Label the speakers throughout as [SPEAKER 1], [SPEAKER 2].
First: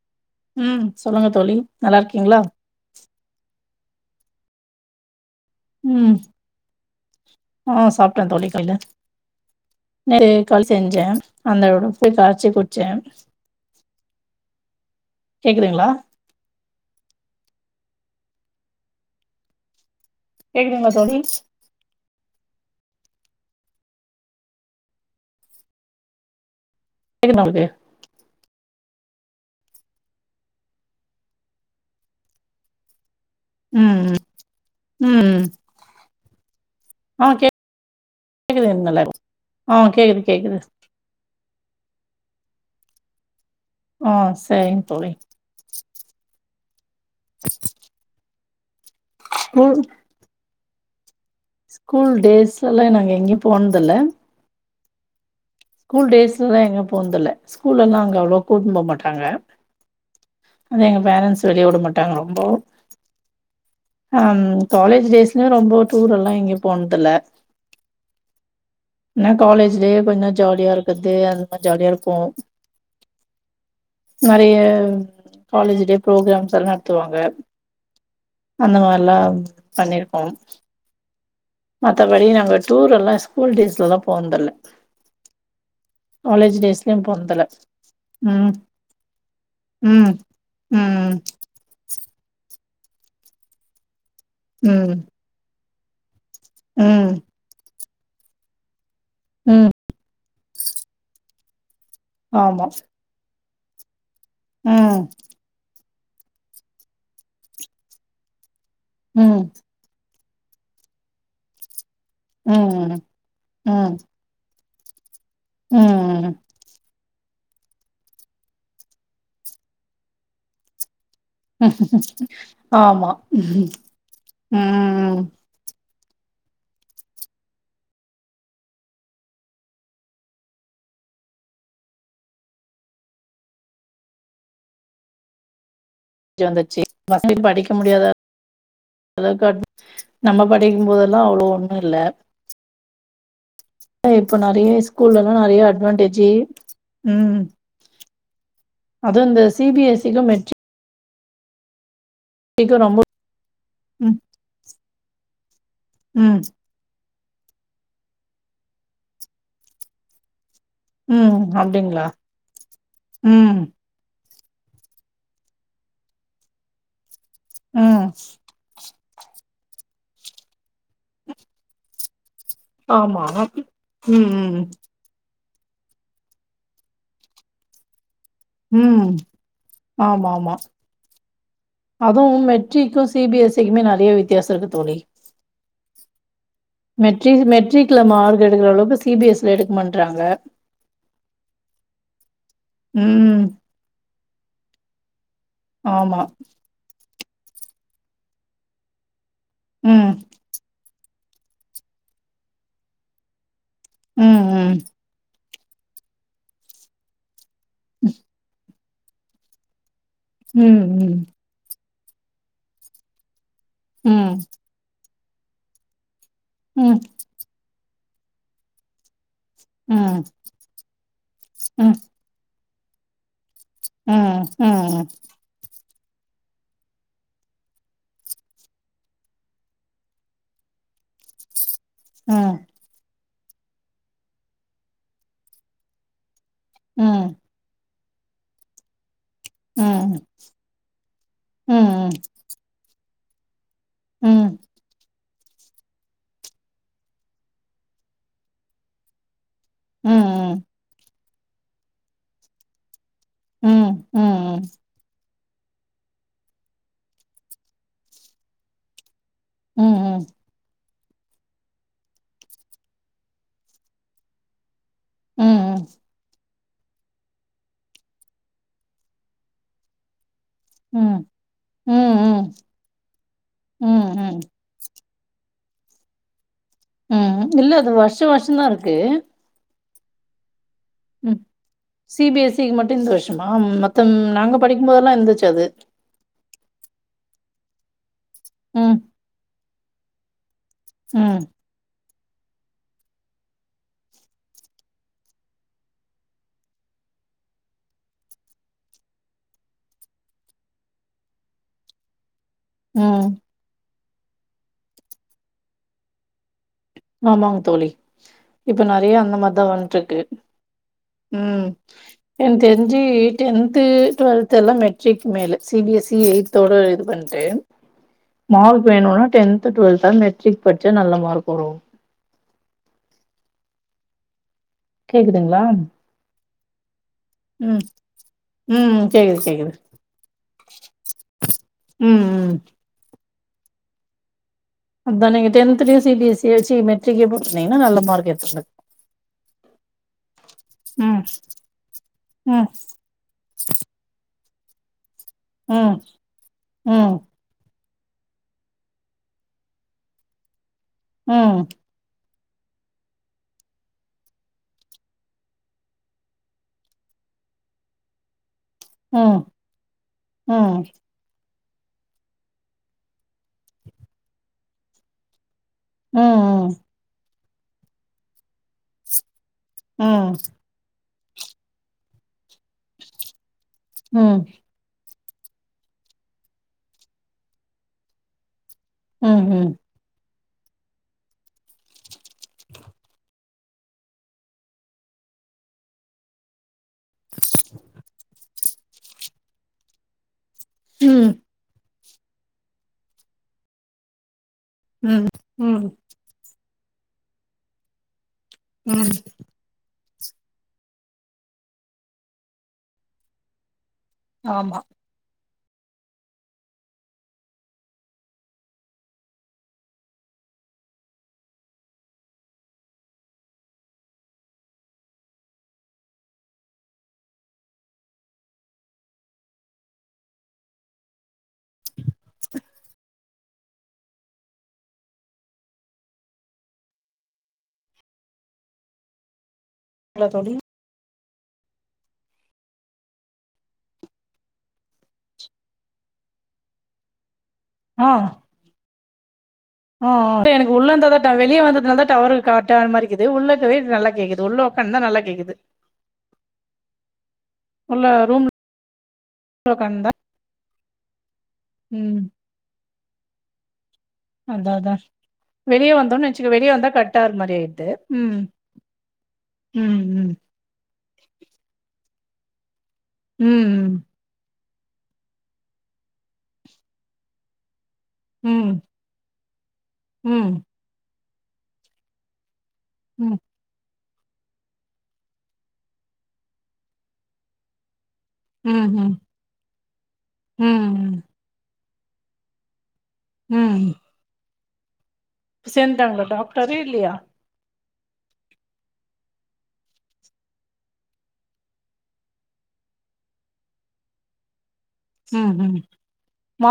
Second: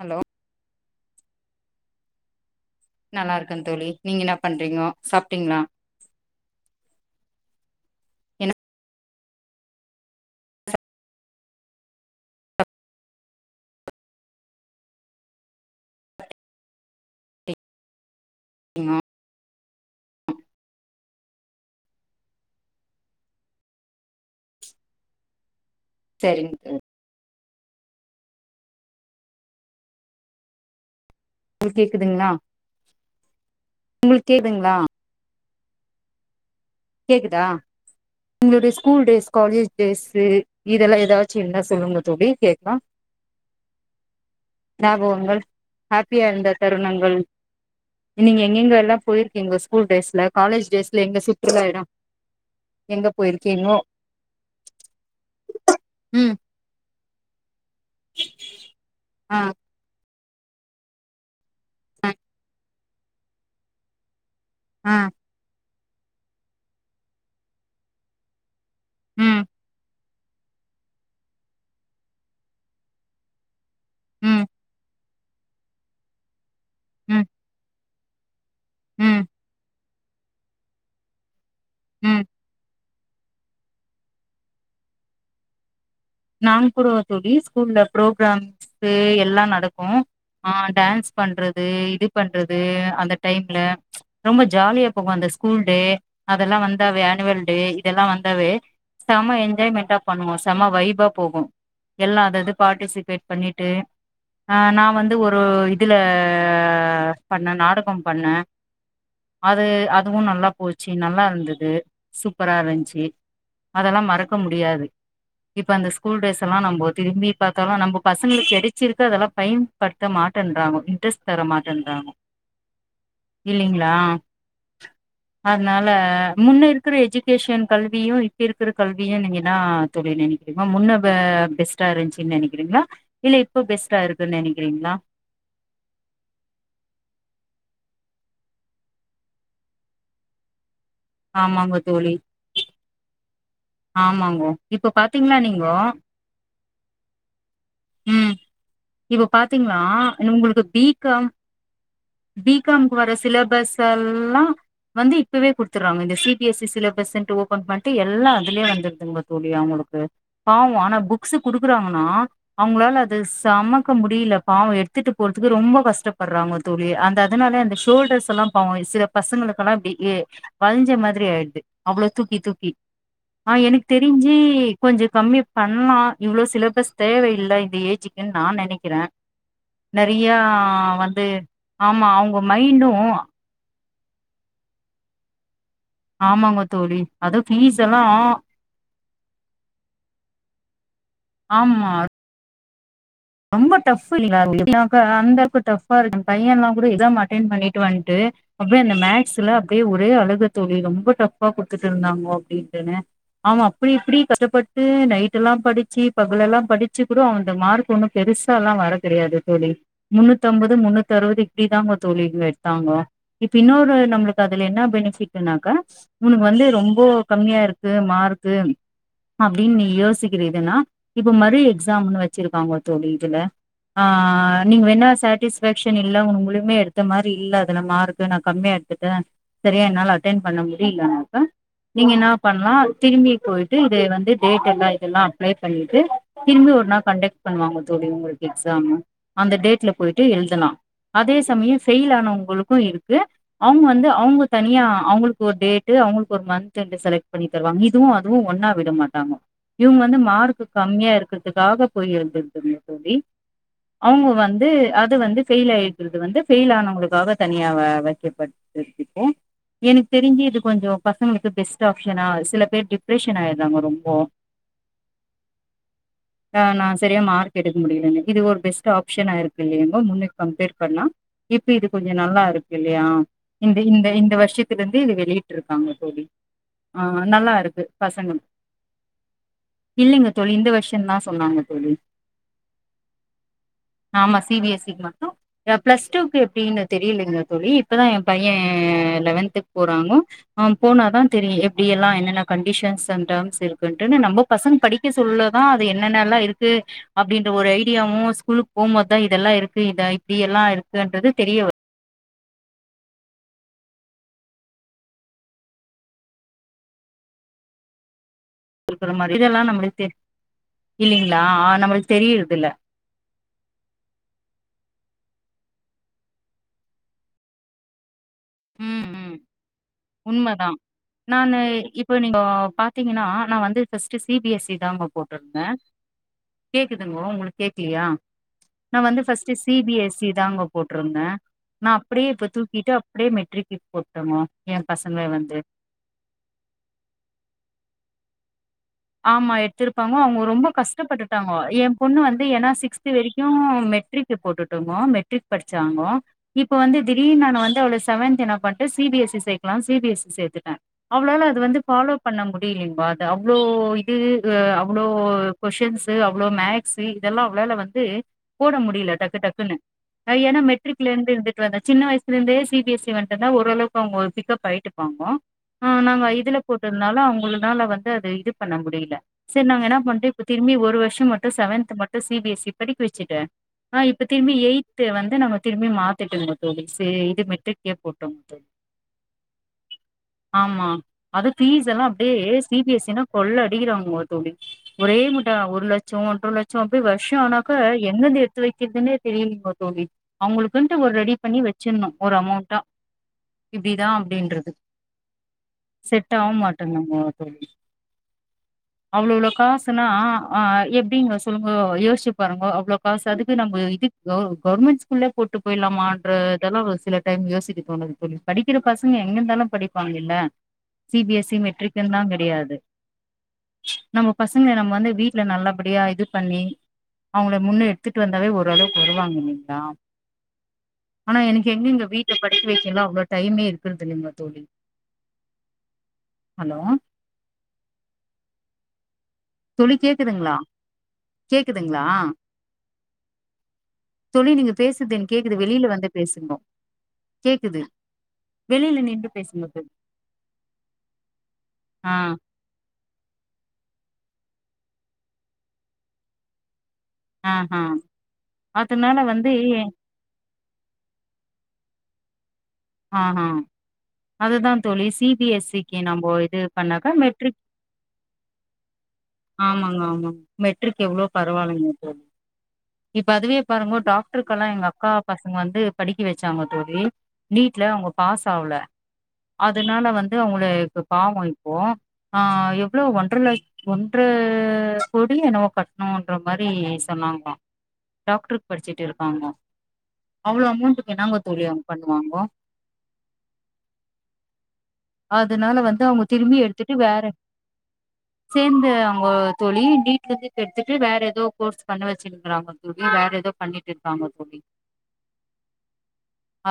[SPEAKER 1] Hello
[SPEAKER 2] ம் சொல்லுங்க தோழி நல்லா இருக்கீங்களா
[SPEAKER 1] நல்லா இருக்கேன் தோழி நீங்க என்ன பண்றீங்கோ சாப்
[SPEAKER 2] ம் ஆ சாப்பிட்டேன் தோழி
[SPEAKER 1] என்ன
[SPEAKER 2] காலல நேத்து கள் செஞ்சேன் அந்தோட போய் கரைச்சு குடிச்சேன் கேக்குதுங்களா
[SPEAKER 1] ங்கோ
[SPEAKER 2] கேக்குதுங்குலா சுவாதி
[SPEAKER 1] செரிங்க
[SPEAKER 2] எது நாக்கு
[SPEAKER 1] கேக்குதுங்களா
[SPEAKER 2] ம் ம்
[SPEAKER 1] உங்களுக்கு கேக்குதுங்களா
[SPEAKER 2] ம் ம் ஆ
[SPEAKER 1] கேக்குதா
[SPEAKER 2] கேக்குது
[SPEAKER 1] உங்களுடைய
[SPEAKER 2] நல்லா
[SPEAKER 1] ஸ்கூல் டேஸ்சு காலேஜ்
[SPEAKER 2] ஆ கேக்குது
[SPEAKER 1] டேஸ்சு
[SPEAKER 2] கேக்குது
[SPEAKER 1] இதெல்லா ஏதாச்சு என்ன சொல்லுங்க தூபி கேக்கும்
[SPEAKER 2] ஆ சரிங்க தோழி
[SPEAKER 1] ஞாபகங்கள் ஹாப்பியா இருந்த தருணங்கள் நீங்க நீங்க எல்லாப் போயிருக்கீங்களா ஸ்கூல் டேஸ்ல காலேஜ் டேஸ் லிங்க சுத்
[SPEAKER 2] ஸ்கூல் டேஸ்சு எல்லா நாங்க எங்கியு
[SPEAKER 1] போயிருக்கீங்கோ
[SPEAKER 2] போனதுல்ல ஸ்கூல்
[SPEAKER 1] ம்
[SPEAKER 2] டேஸ்ல எங்கப் போன்துல்ல ஸ்கூல்லல்லா அங்க அவ்ளோ கூட்டின் போவ்மாட்டாங்க
[SPEAKER 1] ஆ
[SPEAKER 2] அது எங்க பேரன்ஸ் வெளிய உட
[SPEAKER 1] ஆ
[SPEAKER 2] மாட்டாங்க ரொம்பவு ஆம்
[SPEAKER 1] ஆ
[SPEAKER 2] காலேஜ் டேஸ்சுலயு ரொம்ப டூர் எல்லா எங்கியு போன்துல என்ன
[SPEAKER 1] ம்
[SPEAKER 2] காலேஜ்லியே கொஞ்ச [unintelligible] ஜாலியா இருக்கது அந்த மாரி ஜாலியா இருப்போம்
[SPEAKER 1] ம்
[SPEAKER 2] நெறிய காலேஜ் டே ப்ரோக்ராம் இத நத்துவாங்க
[SPEAKER 1] ம்
[SPEAKER 2] அந்த மாரில்லா
[SPEAKER 1] ம்
[SPEAKER 2] பண்ணிருக்கோம்
[SPEAKER 1] ம்
[SPEAKER 2] மத்தபடி நங்கச் டூர் எல்லா ஸ்கூல் டேஸ்லெல்லா போன்துல்ல
[SPEAKER 1] நாங்க கூடவா தோழி ஸ்கூல்ல
[SPEAKER 2] ம்
[SPEAKER 1] ப்ரோக்ராம்ஸ்சுக்கு எல்லா நடக்கு
[SPEAKER 2] ம்
[SPEAKER 1] ஆஹ் டான்ஸ்
[SPEAKER 2] ம்
[SPEAKER 1] பண்றது இது பண்ற து அந்த டைம்ல ரொம்ப ஜாலியா
[SPEAKER 2] ம்
[SPEAKER 1] போகு அந்த ஸ்கூல் டே அதெல்லா வந்து அவ
[SPEAKER 2] ம்
[SPEAKER 1] ஆனுவல் டே இதெல்லா வந்தாவே செம
[SPEAKER 2] ம்
[SPEAKER 1] என்ஜாய் மெண்ட்டாப் பண்ணுவோ செம வைபா போகும் எல்லா அத அது
[SPEAKER 2] ஆமா
[SPEAKER 1] பார்ட்டிசிபேட் பண்ணிட்டு ஆஹ் நா
[SPEAKER 2] ம்
[SPEAKER 1] வந்து ஒரு இதுல பண்ண நாடகம் பண்ணே
[SPEAKER 2] ம்
[SPEAKER 1] அது அ அதுவும் நல்லா போச்சு நல்லா இருந்தது சூப்பரா
[SPEAKER 2] ம்
[SPEAKER 1] இருந்துச்சு
[SPEAKER 2] ம்
[SPEAKER 1] அதெல்லா மறக்க முடியாது இப்ப அந்த ஸ்கூல்
[SPEAKER 2] ம்
[SPEAKER 1] டேஸ்ல்லாம் நம்ம திரிம்பி பாத்தாலும் நம்ம பசங்களுக்கு கெடச்சிருக்க அதெல்லாம் பயன்படுத்த மாட்டேன்றாங்க இன்ட்ரெஸ்ட் தர மாட்டேன்றாங்கோ
[SPEAKER 2] ஆமா உம்
[SPEAKER 1] இல்லைங்களா
[SPEAKER 2] உம்
[SPEAKER 1] அதனால முன்ன இருக்கிற எஜுகேஷன் கல்வியும் இப்ப இருக்கிற கல்வியும் நீங்க னா தோழி நெனைக்கிறீங்க முன்ன பெஸ்ட்டா இருந்துச்சின்ன்னு நெனைக்கிறீங்களா இல்ல இப்போ பெஸ்ட்டா இருக்குன்னு நெனைக்கிறீங்களா
[SPEAKER 2] ந்துச்சுபசங்க படிக்க முடியாதளவுக்கு நம்ம படி கிடைக்கும்போதெல்லாம் அவ்வளவு
[SPEAKER 1] ஆமாங்கோ
[SPEAKER 2] ஒண்ணும் இல்ல
[SPEAKER 1] தோழி
[SPEAKER 2] இப்ப
[SPEAKER 1] ஆமாங்கோ
[SPEAKER 2] நெறைய
[SPEAKER 1] இப்ப பாத்தீங்களா
[SPEAKER 2] ஸ்கூல்லல்லாம் நெறைய
[SPEAKER 1] நீங்கோ
[SPEAKER 2] அட்வான்டேஜு உம்
[SPEAKER 1] உம் இப்ப பாத்தீங்களா
[SPEAKER 2] எஸ் சி க்கு மெட்ரிக்கு
[SPEAKER 1] உங்களுக்கு பீ கம் பி காம் க்கு
[SPEAKER 2] ரொம்ப
[SPEAKER 1] வர சிலபஸ்
[SPEAKER 2] ம்
[SPEAKER 1] எல்லாம் வந்து இப்பவே குடுத்துடுறாங்க இந்த
[SPEAKER 2] ம்
[SPEAKER 1] சிபிஎஸ்இ சிலபஸ் ஓப்பன் பண் டுஎல்லாம் இதிலியே வந்துடுதுங்க தோழி அவுங்களுக்கு ஆ ஆனா
[SPEAKER 2] ம்
[SPEAKER 1] புக்ஸ்ஸு
[SPEAKER 2] அப்டிங்களா
[SPEAKER 1] கொடுக்குறாங்கன்னா அவுங்களால அது
[SPEAKER 2] ம்
[SPEAKER 1] சமக்க முடியல பாவ எடுத்துட்டு போறதுக்கு ரொம்ப கஷ்டப்படுறாங்க தோழி அந்த அதனால அந்த
[SPEAKER 2] ம்
[SPEAKER 1] ஷோல்டர்ஸ் எல்லா பாவொ சில பசங்களுக்கெல்லா இப்பிடி ஏ வழுஞ்ச மாதிரி ஆயிடுது அவ்ளோ தூக்கி தூக்கி கி
[SPEAKER 2] ஆமா
[SPEAKER 1] ஆஹ் எனக்கு
[SPEAKER 2] ம்
[SPEAKER 1] தெரிஞ்சு
[SPEAKER 2] ம்
[SPEAKER 1] கொஞ்ச கம்மி பண்ணலா இவ்ளோ சிலபஸ் தேவையில்ல இந்த ஏஜி நான் நினைக்கிறே
[SPEAKER 2] ம்
[SPEAKER 1] நறைய
[SPEAKER 2] ஆமா ஆமா
[SPEAKER 1] வந்து ஆமா அவுங்க மைண்டும்
[SPEAKER 2] நிறைய வித்தியாச இருக்குத்தோழி
[SPEAKER 1] ஆமாங்க தோழி அது
[SPEAKER 2] மெட்ரிக்
[SPEAKER 1] ஃபீஸ் எல்லா
[SPEAKER 2] மெட்ரிக்ல மார்க் எடுக்கிற அளவுக்கு சிபிஎஸ்ல எடுக்க மாற்றாங்க
[SPEAKER 1] ஆமா
[SPEAKER 2] ம்
[SPEAKER 1] ரொம்ப டஃப் அந்தாக்கு டஃபா இருக்கு
[SPEAKER 2] ஆமா
[SPEAKER 1] பைய எல்லா கூட இத மாட்டேன் கிளீன் பண்ணிட்டு வந்துட்டு அப்டிய அந்த மே வயசுல அப்புடியே ஒரே
[SPEAKER 2] ம்
[SPEAKER 1] அழுகதோழி ரொம்ப டஃப் அப்பா குடுத்துட்டு இருந்தாங்கோ அப்பிடின்டுனு அவன் அப்பிடி இப்பிடி
[SPEAKER 2] ம் ம்
[SPEAKER 1] கஷ்டப்பட்டு நைட் எல்லா படிச்சி பகலெல்லா படிச்சி கூட அவ இந்தமார் பெருசால்லா வர தெரியாது தோலி முன்னூத்து அம்பது முன்னூத்து
[SPEAKER 2] ம்
[SPEAKER 1] அறுவது இப்பிடிதா தோலிக்குள்ள எடுத்தாங்கோ இப்ப இன்னொரு
[SPEAKER 2] ம் ம்
[SPEAKER 1] நம்மளுக்கு அதுல என்ன பெனிஃபிட் சொனாக்கா உனக்கு வந்து
[SPEAKER 2] ம்
[SPEAKER 1] ரொம்போ கம்மியா இருக் கு மார்க்கு [unintelligible] அப்பிடின்னு நீ
[SPEAKER 2] ம்
[SPEAKER 1] யோசிக்கிற இதுன்னா இப்ப மறு
[SPEAKER 2] ம் ம் ம்
[SPEAKER 1] எக்ஸாம் வச்சிருக்காங்க தொலி இதுல
[SPEAKER 2] ம்
[SPEAKER 1] ஆஹ நீங்க வேனா சாட்டிஸ் பேக் ஷன் இல்ல உ உங்குளுக்குமே எடுத்த மாரி இல்ல அதுல மார்க் நா கம்மியா எடுத்துட்டன் சரியா என்னால அட்டென் பண்ண முடியுலனாக்க நீங்க என்ன பண்ணலான் திரும்பி போயிட்டு இது வந்து டேட் எல்லா இதெல்லா அப்ளே பண்ணிட்டு திரும்பி ஒரு நாள்
[SPEAKER 2] ம்
[SPEAKER 1] கண்டெக்ட் மா தோலி இவங்களுக்கு எக்ஸாமு அந்த டேட்ல
[SPEAKER 2] ம்
[SPEAKER 1] போயிட்டு எளுதலான் அதே சமயோ
[SPEAKER 2] ம் ம்
[SPEAKER 1] ஃபெயில் ஆனவங்களுக்கோ இருக் து அவங்க வந்து அவங்க
[SPEAKER 2] ம்
[SPEAKER 1] தனியா அவங்களு ஒரு டேட்டு அவங்களுக்கு ஒரு மந்த் என்டு செலக்ட் பண்ணி தருவாங்க இதுவோ அதுவோ ஒன்னா விட மாட்டாங்க இவங்க வந்து
[SPEAKER 2] ம்
[SPEAKER 1] மார்க் கம்மியா இருக்கு அதுக்காக போய் எல் [unintelligible] தோலி
[SPEAKER 2] ம் ம்
[SPEAKER 1] அவங்க
[SPEAKER 2] ம்
[SPEAKER 1] வந்து அது வந்து ஃபெயில் ஆயிக்கிறது வந்து ஃபெயில் ஆனவங்களுக்காக தனியா வெக்கப்பட்டுயிருக்கு இப்போ
[SPEAKER 2] ம்
[SPEAKER 1] எனக்கு
[SPEAKER 2] ம்
[SPEAKER 1] தெரிஞ்சு இது கொஞ்சோ பசங்களுக்கு பெஸ்ட் ஆப்ஷனா சில பேர் டிப்ரெஷன் ஆயிறாங்க ரொம்போ
[SPEAKER 2] உம் உம்
[SPEAKER 1] தா நாஸ் செரியா மார்க் எடுக்க முடியலனு இது ஒரு பெஸ்ட் ஆப்ஷனாயிருக்கு இல்லையுகோ முன்னைக்கு கம்பெட் பண்ணா
[SPEAKER 2] ம்
[SPEAKER 1] இப்ப இது கொஞ்சோ
[SPEAKER 2] ம்
[SPEAKER 1] நல்லாயிருக்கு இல்லையா இந்த
[SPEAKER 2] ம்
[SPEAKER 1] இந்த இந்த
[SPEAKER 2] ம்
[SPEAKER 1] வருஷத்துலயிருந்து இது வெளி ட்டுருக்காங்க தோலி
[SPEAKER 2] உம் இல்ல இது வருஷா வருஷோதா இருக்கு
[SPEAKER 1] இல்லங்க தோலி இந்த வருஷோ கின்னா
[SPEAKER 2] ம்
[SPEAKER 1] சொன்னாங்க தோலி
[SPEAKER 2] சி பி எஸ் சிக்கு மட்டோ இந்த வருஷோமா மத்தம்
[SPEAKER 1] ஆமா சி
[SPEAKER 2] நாங்க
[SPEAKER 1] பி எஸ்
[SPEAKER 2] படிக்கும்
[SPEAKER 1] சிக்கு
[SPEAKER 2] போதெல்லா
[SPEAKER 1] மட்டு
[SPEAKER 2] இருந்துச்சு அது
[SPEAKER 1] பிளஸ் எப்டின்னு தெரியலீங்க தோழி இப்பதா என் பையன்
[SPEAKER 2] ம்
[SPEAKER 1] லெவன்து போறாங்க ஆஹ் போனாதா
[SPEAKER 2] ம்
[SPEAKER 1] தெரியோ எப்டி எல்லா என்னன்னு கண்டிஷன்ஸ் அண்ட் டெர்ம்ஸ் இருக்குண்டு நம்ம பசங்க படிக்க ஸ்கூல்ல தா அது என்னென்னல்லா இருக் அப்டின்ற ஒரு ஐடியாவோ ஸ்கூலுக்கு போமோதுதா இதெல்லாயிருக்கு இப்டி எல்லா இருக்குன்றது தெரிய வரோ
[SPEAKER 2] உம் ஆமாங்க தோழி இப்போ
[SPEAKER 1] இருக்கிற
[SPEAKER 2] நெறைய அந்த
[SPEAKER 1] மாரி இதெல்லா
[SPEAKER 2] மாரிதா
[SPEAKER 1] நம்மளுக்கு தெ
[SPEAKER 2] வந்துட்டுருக்கு
[SPEAKER 1] இல்லைங்களா
[SPEAKER 2] ம்
[SPEAKER 1] நம்மளுக்கு
[SPEAKER 2] எனக்கு
[SPEAKER 1] தெரியறதில்ல
[SPEAKER 2] தெரிஞ்சு டென்த்து டுவெல்த்து எல்லா மெட்ரிக் இனிமேலு சி பி எஸ் சி இப்பதா இது பண்து மார்க்
[SPEAKER 1] ம்
[SPEAKER 2] வேணோனா
[SPEAKER 1] ம்
[SPEAKER 2] டென்த்து டுவல்த்துதா மெட்ரிக் படிச்சா நல்ல மார்க் வரோ
[SPEAKER 1] இப்போ நீங்கோ பாத்தீங்கன்னா நா வந்து ஃபர்ஸ்ட் சி பி எஸ் தாங்க
[SPEAKER 2] கேக்குதுங்களா
[SPEAKER 1] போட்டிருந்தே கேக்குதுங்களா உங்களுக்கு
[SPEAKER 2] ம்
[SPEAKER 1] கேக்கலையா நா
[SPEAKER 2] ம்
[SPEAKER 1] வந்து
[SPEAKER 2] கேக்குது
[SPEAKER 1] ஃபஸ்டு
[SPEAKER 2] கேக்குது
[SPEAKER 1] சி பி எஸ் சி தாங்க போட்டிருந்தே நா
[SPEAKER 2] ம்
[SPEAKER 1] அப்டியே இப்ப
[SPEAKER 2] ம்
[SPEAKER 1] தூக்கிட்டு அப்படியே மெட்ரிக்குக்கு போட்டங்க
[SPEAKER 2] அத்தானே நீ டென்தலயே சிபிஎஸ்சி வெச்சி மெட்ரிக்கே போட்டு இருந்தீங்கன்னா நல்ல மார்க் எடுத்துருன்ப்பா
[SPEAKER 1] ஆமா எடுத்திருப்பாங்க அவங்க ரொம்ப
[SPEAKER 2] ம்
[SPEAKER 1] கஷ்டப்பட்டுட்டாங்க என் பொண்ணு வந்து
[SPEAKER 2] ம்
[SPEAKER 1] ஏன்னா சிக்ஸ்த் வரைக்கும் மெட்ரிக் போட்டுட்டோமோ மெ
[SPEAKER 2] ம்
[SPEAKER 1] மெட்ரிக்படிச்சாங்க இப்ப வந்து
[SPEAKER 2] ம்
[SPEAKER 1] திடீர்னு நானு வந்து அவ்வள செவன்த் என்னா பன்னிட்டன் சி பி எஸ் சேர்க்கலாம் சிஸ் பி எ ஸ் சேர்த்துட்டேன் அவ்வளால அது
[SPEAKER 2] ம்
[SPEAKER 1] வந்து ஃபாலோ பண்ண முடியலலைங்களா அது அவ்ளோ இது அவ்வளோ கொஷின்ஸ் அவ்ளோ மேக்ஸு இதெல்லாம் அவளால வந்து போட முடியல டக்கு
[SPEAKER 2] ம்
[SPEAKER 1] டக்குன்னு
[SPEAKER 2] ம்
[SPEAKER 1] ஏன்னா
[SPEAKER 2] ம்
[SPEAKER 1] மெட்ரிக்ல இருந்து இருந்துட்டு வந்த சின்ன வயசுல இருந்தே சி பி எசி வந்துட்டுந்தா ஓரளவுக்கு அவங்க பிக்கப் ஆயிட்டு இருப்பாங்க ஆ நாங்க இதுல
[SPEAKER 2] ம்
[SPEAKER 1] போட்டிருந்தாலும் அவங்களுக்கு அதனால வந்து அது இது பண்ண முடியல செரி நாங்க என்ன
[SPEAKER 2] ம்
[SPEAKER 1] பண்றேன்
[SPEAKER 2] ம்
[SPEAKER 1] இப்போ திரும்பி ஒரு வருஷம் மட்டும் செவன்த் மட்டும் சி பிஎஸ் இ படிக்க வச்சுடு ஆஹ் இப்ப
[SPEAKER 2] ம்
[SPEAKER 1] திரும்பி எயித் டென்த் வந்து நம்ம திரும்பி மாத்திட்டோம் தோ ச இது மெட்ரிக்ளே போட்டோம்
[SPEAKER 2] உம் உம்
[SPEAKER 1] ஆமா அது ஃபீஸ் எல்லாம் அப்படியே சி பி எஸ் இசின கொள்ள அடிக்கிறாங்க தோழி ஒரே மூட்டா ஒரு லட்சம் ஒன்றரை லட்சம் சோ அப்டியே வருஷ்ஷ ஆனாக்கா எங்கிருந்து த்து வெக்கிறதுன்னே தெரியலீங்க தோழி அவுங்குளுக்குன்ட்டு ஒரு ரெடி பண்ணி வெச்சிருணு ஒரு அமௌண்ட்டா இப்டிதா அப்டின்றது
[SPEAKER 2] உஹம் உம்
[SPEAKER 1] ட்டுங்க தோழி
[SPEAKER 2] ம்
[SPEAKER 1] அவ்வுளோ இவ்ளோ காஸ் த்துன்னா ஆ எப்டிங்க சொல்லுங்க யோச்சு பாருங்க அவ்ளோ காசு அதுக்கு நம்ம இதுக் கௌ
[SPEAKER 2] ஆமா
[SPEAKER 1] கவர்மெண்ட்ஸ்கூல்ல போட்டு போய்லாமான்ற இதெல்லா ஒரு சில டைம் யோசிக்க தோணுது தோழி படிக்கிற பசுங்க எங்க இருந்தாலும் படிப்பாங்குல்ல சிபிஎஸ்இ மெட்ரிக்கன்தா கிடையாது நம்ம பசங்க நம்ம வந்து வீட்டுல நல்லபடியா இது பண்ணி அவுங்கள முன்ன எடுத்துட்டு வந்தாவே ஓரளவு வருவாங்க இல்லைங்குளா ஆனா எனக்கு எங்கிங்க வீட்வ படிக்க வெக்கீளா அவ்ளோ டைமே இருக்கிறது இல்லைங்க தோழி ஹலோ தோழி
[SPEAKER 2] இல்ல தோழி
[SPEAKER 1] கேக்குதுங்குளா கேக்குதுங்குளா தோழி நீங்க பேசுது எனக்கு கேக்குது வெளியில வந்து பேசுங்கோ கேக்குது
[SPEAKER 2] ஆ
[SPEAKER 1] வெளியில நின்
[SPEAKER 2] [unintelligible] உள்ள இருந்தாட வெளிய வந்தது நால்லதா
[SPEAKER 1] ஆ
[SPEAKER 2] டவரு காட்டாதா மாரி கேக்குது உள்ளக்கவே நல்லா கேக்குது உள்ள உக்காந்தா நல்லா கேக்குது
[SPEAKER 1] ஆஹ் ஹா
[SPEAKER 2] உள்ள ரூம்ல
[SPEAKER 1] அதுனால வந்து எ
[SPEAKER 2] உம்
[SPEAKER 1] ஆஹ் ஆஹ் அதுதான்
[SPEAKER 2] அதா
[SPEAKER 1] தோழி
[SPEAKER 2] வெளிய
[SPEAKER 1] சிபிஎஸ்சிக்கி
[SPEAKER 2] வந்தோன்னு
[SPEAKER 1] நம்ம
[SPEAKER 2] வச்சுக்க
[SPEAKER 1] இது
[SPEAKER 2] வெளிய வந்தா
[SPEAKER 1] பண்ணத
[SPEAKER 2] கட்டாகுற மாரி
[SPEAKER 1] மெட்ரிக்
[SPEAKER 2] ஆயிடுது ம்
[SPEAKER 1] ஆமாங்க
[SPEAKER 2] ம் ம்
[SPEAKER 1] ஆமாங்க மெட்ரிக் எவ்ளோ பரவாயில்லைங்க தோழி இப்ப அதுவியே பாருங்க
[SPEAKER 2] ம்,
[SPEAKER 1] ஒர் டாக்டருக்கு அக்கல்லா எங்க அக்கா பசுங்க வந்து படிக்க வெச்சாங்க தோழி நீட்ல உங்க பாஸ் ஆவுல
[SPEAKER 2] ம்,
[SPEAKER 1] அதுனால வந்து
[SPEAKER 2] ம்,
[SPEAKER 1] அவுங்களேப் பாவோ இப்போ ஆஹ் எ அவ்ளோ ஒன்ற
[SPEAKER 2] ம்,
[SPEAKER 1] லட்ச் ஒன் ட்று கொடி என்னவோ கட்டணுன்ற மாரி சொன்னாங்குளா டாக்ருக்கு படிச்சிட்டு
[SPEAKER 2] ம்ஹ்ம்,
[SPEAKER 1] இருக்காங்க அவ்வுளோ அமௌண்ட்டுக்கு
[SPEAKER 2] ம்,
[SPEAKER 1] என்னாங்க தோழி பிண்ணாங்கோ
[SPEAKER 2] உஹம் ம்
[SPEAKER 1] அதுனால வந்து அவுங்க
[SPEAKER 2] சேர்ந்துட்டாங்களா
[SPEAKER 1] திரும்பி
[SPEAKER 2] டாக்டரு
[SPEAKER 1] எடுத்துட்டு
[SPEAKER 2] இல்லையா?
[SPEAKER 1] வேற சேர்ந்து அவங்க தோழி நீட்ல இருந்து எடுத்துட்டு வேற ஏதோ கோர்ஸ் பண்ண வச்சிருக்கிறாங்க தோழி வேற ஏதோ பண்ணிட்டு இருக்காங்க தோழி
[SPEAKER 2] உம் உம்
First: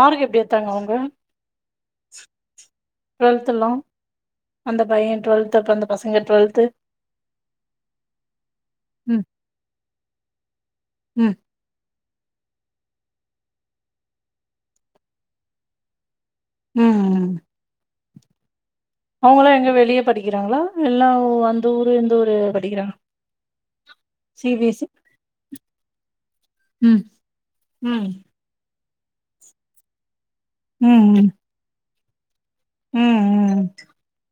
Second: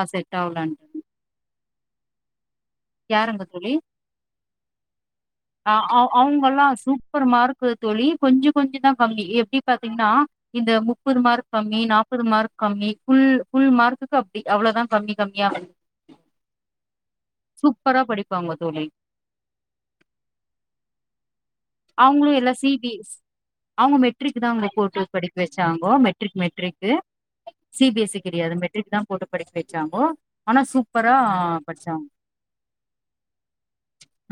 [SPEAKER 1] ஆ செட்
[SPEAKER 2] எடுத்தாங்க அவங்க
[SPEAKER 1] ஆவலன்ட்டு யாருங்க தோழி
[SPEAKER 2] அந்த பையன் அப்ப அந்த
[SPEAKER 1] ஆஹ்
[SPEAKER 2] பசங்க
[SPEAKER 1] அவங்க எல்லாம் சூப்பர் மார்க்கு தோழி கொஞ்சம் கொஞ்ச தான்
[SPEAKER 2] ம்,
[SPEAKER 1] கம்மி எப்டி பாத் த்தீங்கனா இந்த முப்பது
[SPEAKER 2] ம்,
[SPEAKER 1] மார்க் கம்மி நாப் முப்பது மார்க் கம்மி புல் மார்க்குக்கு அப்படி அவ்வளோதான் கம்மி கம்மியா
[SPEAKER 2] உம் உம்
[SPEAKER 1] சூப்பரா படிப்பாங்க தோழி
[SPEAKER 2] அவங்கள எங்க வெளியே படிக்கிறாங்களா எல்லாம் வ
[SPEAKER 1] அவங்களும் எல்லாம் சி பி எஸ் அவங்க மெட்ரிக்
[SPEAKER 2] சி.பி.எஸ்.சி.
[SPEAKER 1] தான்ங்க படிக்க வச்சாங்கோ மெட்ரிக் மெட்ரிக்
[SPEAKER 2] ம்,
[SPEAKER 1] சி பி
[SPEAKER 2] ம்,
[SPEAKER 1] எஸ் கெடையாது மெட்ரிக் தான் கூட்டு படிக்கி வச்சாங்கோ ஆனா சூப்பரா படிச்சாங்
[SPEAKER 2] உம் உம்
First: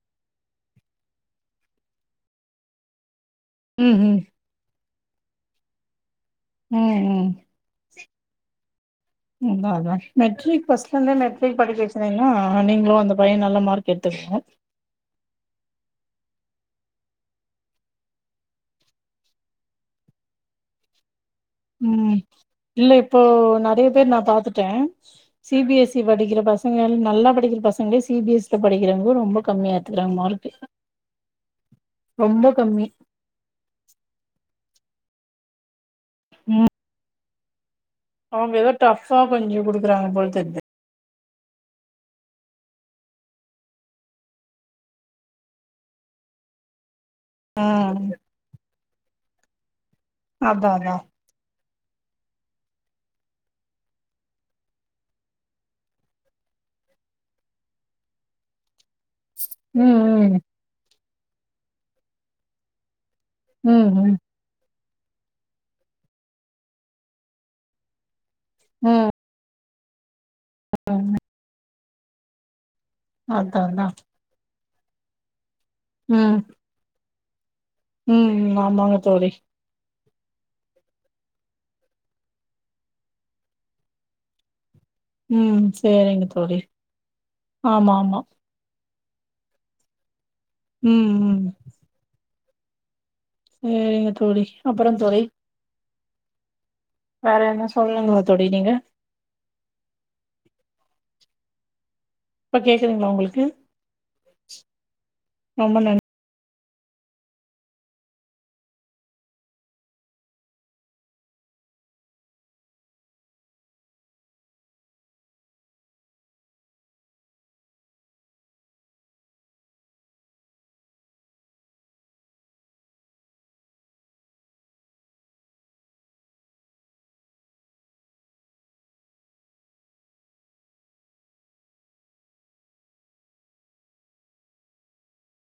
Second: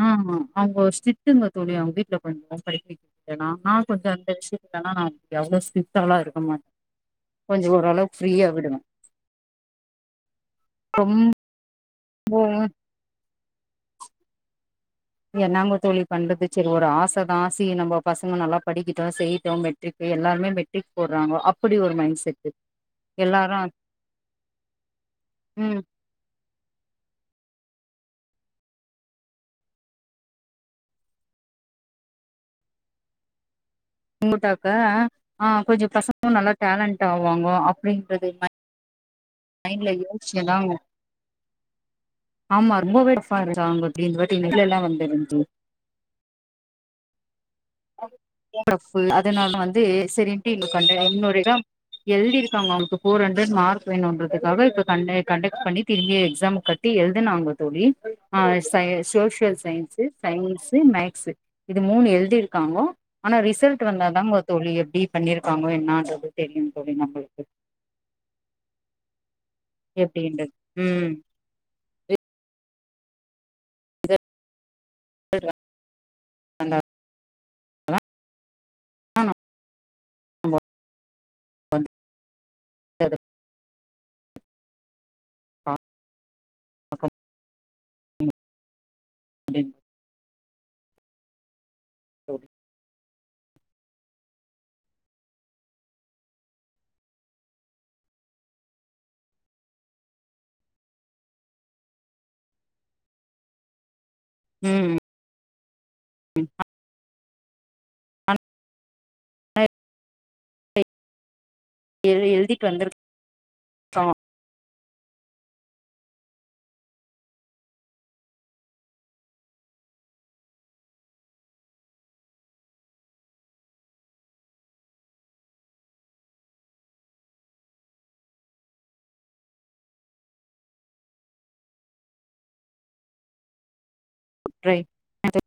[SPEAKER 1] ஆஹ் அவங்க ஸ்ட்ரிக்டுங்க தோழி அவங்க வீட்ல கொஞ்சமா படிபிங் ஏன்னனா கொஞ்சம்
[SPEAKER 2] ம்.
[SPEAKER 1] அந்தரிச்சு முன்னெல்லாம் எவ்வளோ சிட்டாவல இருக்கும் ஆமா
[SPEAKER 2] ம், ம், ம்.
[SPEAKER 1] கொஞ்சம் ஓரளவுக்கு ஃப்ரீயா விடுவேன்
[SPEAKER 2] உண்ம அதானே கீ ஃபஸ்ட்லந்து மெட்ரிக் படிக்க வச்சுட்டு அப் சரிங்களா
[SPEAKER 1] ரொம்பவும்
[SPEAKER 2] நீங்களும் அந்த பையன் நல்லா மார்க் எடுத்துக்கோம்
[SPEAKER 1] என்னாங்க தோழி பண்றது சரி ஒரு ஆச தான் ஆசி நம்ம பசங்க நல்லா படிக்கிட்டோம் செய்யிட்டோம் மெட்ரிக் எல்லாருமே மெட்ரிக் போ
[SPEAKER 2] உம் இல்ல இப்போ
[SPEAKER 1] எல்லாரு
[SPEAKER 2] நெறைய பேர் நான் பாத்துட்டேன்
[SPEAKER 1] ம்
[SPEAKER 2] சிபிஎஸ்இ படிக்கிற பசங்கள் நல்லா படிக்கிற பசங்க சிபிஎஸ்ல படிக்கிறாங்க ரொம்ப கம்மிய எத்துக்கறாங்க மார்க்க் ரொம்ப கம்மி
[SPEAKER 1] கும்புட்டாக்க ஆஹ் கொஞ்சம் பச நல்ல
[SPEAKER 2] ம்
[SPEAKER 1] டேலண்ட்டாவு வாங்கோ அப்டிங்கறது மைண்
[SPEAKER 2] கஞ்சு குடுக்குறாங்க பொழுது
[SPEAKER 1] ஆமா ரொம்பவோ டஃப்பா இருஞ்சி இந்த வாட்டி நெட்லல்லாம் வந்துருந்து
[SPEAKER 2] ஆஹ்
[SPEAKER 1] டஃப்பு அதனால வந்து சரின்ட்டி இருக்கண்ட
[SPEAKER 2] அதா
[SPEAKER 1] இன்னொரு இதா எழுதி இருக்காங்க அவுங்களுக்கு போர் ஹண்ட்ரட் மார்க் வேணும்ன்றதுக்காக இப்ப கண்டக்ட் பண்ணி திரும்பி எக்ஸாம் கட்டி எழுதுனாங்க தோழி ஆஹ் சோசியல் சயின்ஸ்
[SPEAKER 2] ம் ம்
[SPEAKER 1] சயின்ஸ் மேக் சு இது மூணு எழுதி இருக்காங்க ஆனா ரிசல்ட்
[SPEAKER 2] ம் ம்
[SPEAKER 1] வந்தாங்க தோழி எப்டி பண்ணிருக்காங்க என்னன்றது தெரியும் தோழி நம்மளுக்கு
[SPEAKER 2] உம்
[SPEAKER 1] எப் டின்றது உம்
[SPEAKER 2] அதான்தான்
[SPEAKER 1] ரிசல்ட்
[SPEAKER 2] உம்
[SPEAKER 1] வந்தாதா
[SPEAKER 2] உம் ஆமாங்க தோழி
[SPEAKER 1] ஆமா செரி செரி
[SPEAKER 2] உம் சேரிங்க தோழி
[SPEAKER 1] பாக்க
[SPEAKER 2] ஆமா ஆமா
[SPEAKER 1] [unintelligible]
[SPEAKER 2] உம் உம்
[SPEAKER 1] ஓகே
[SPEAKER 2] சேரிங்க தோழி அப்புறம் தோழி வேற என்னா சொல்லுங்களேன் தோழி நீங்க இப்ப கேக்குறதுங்களா உங்களுக்கு ஆமா நன்
[SPEAKER 1] றிப்பா அ இ எழுதிட்டு வந்தரு பா ரே ஆது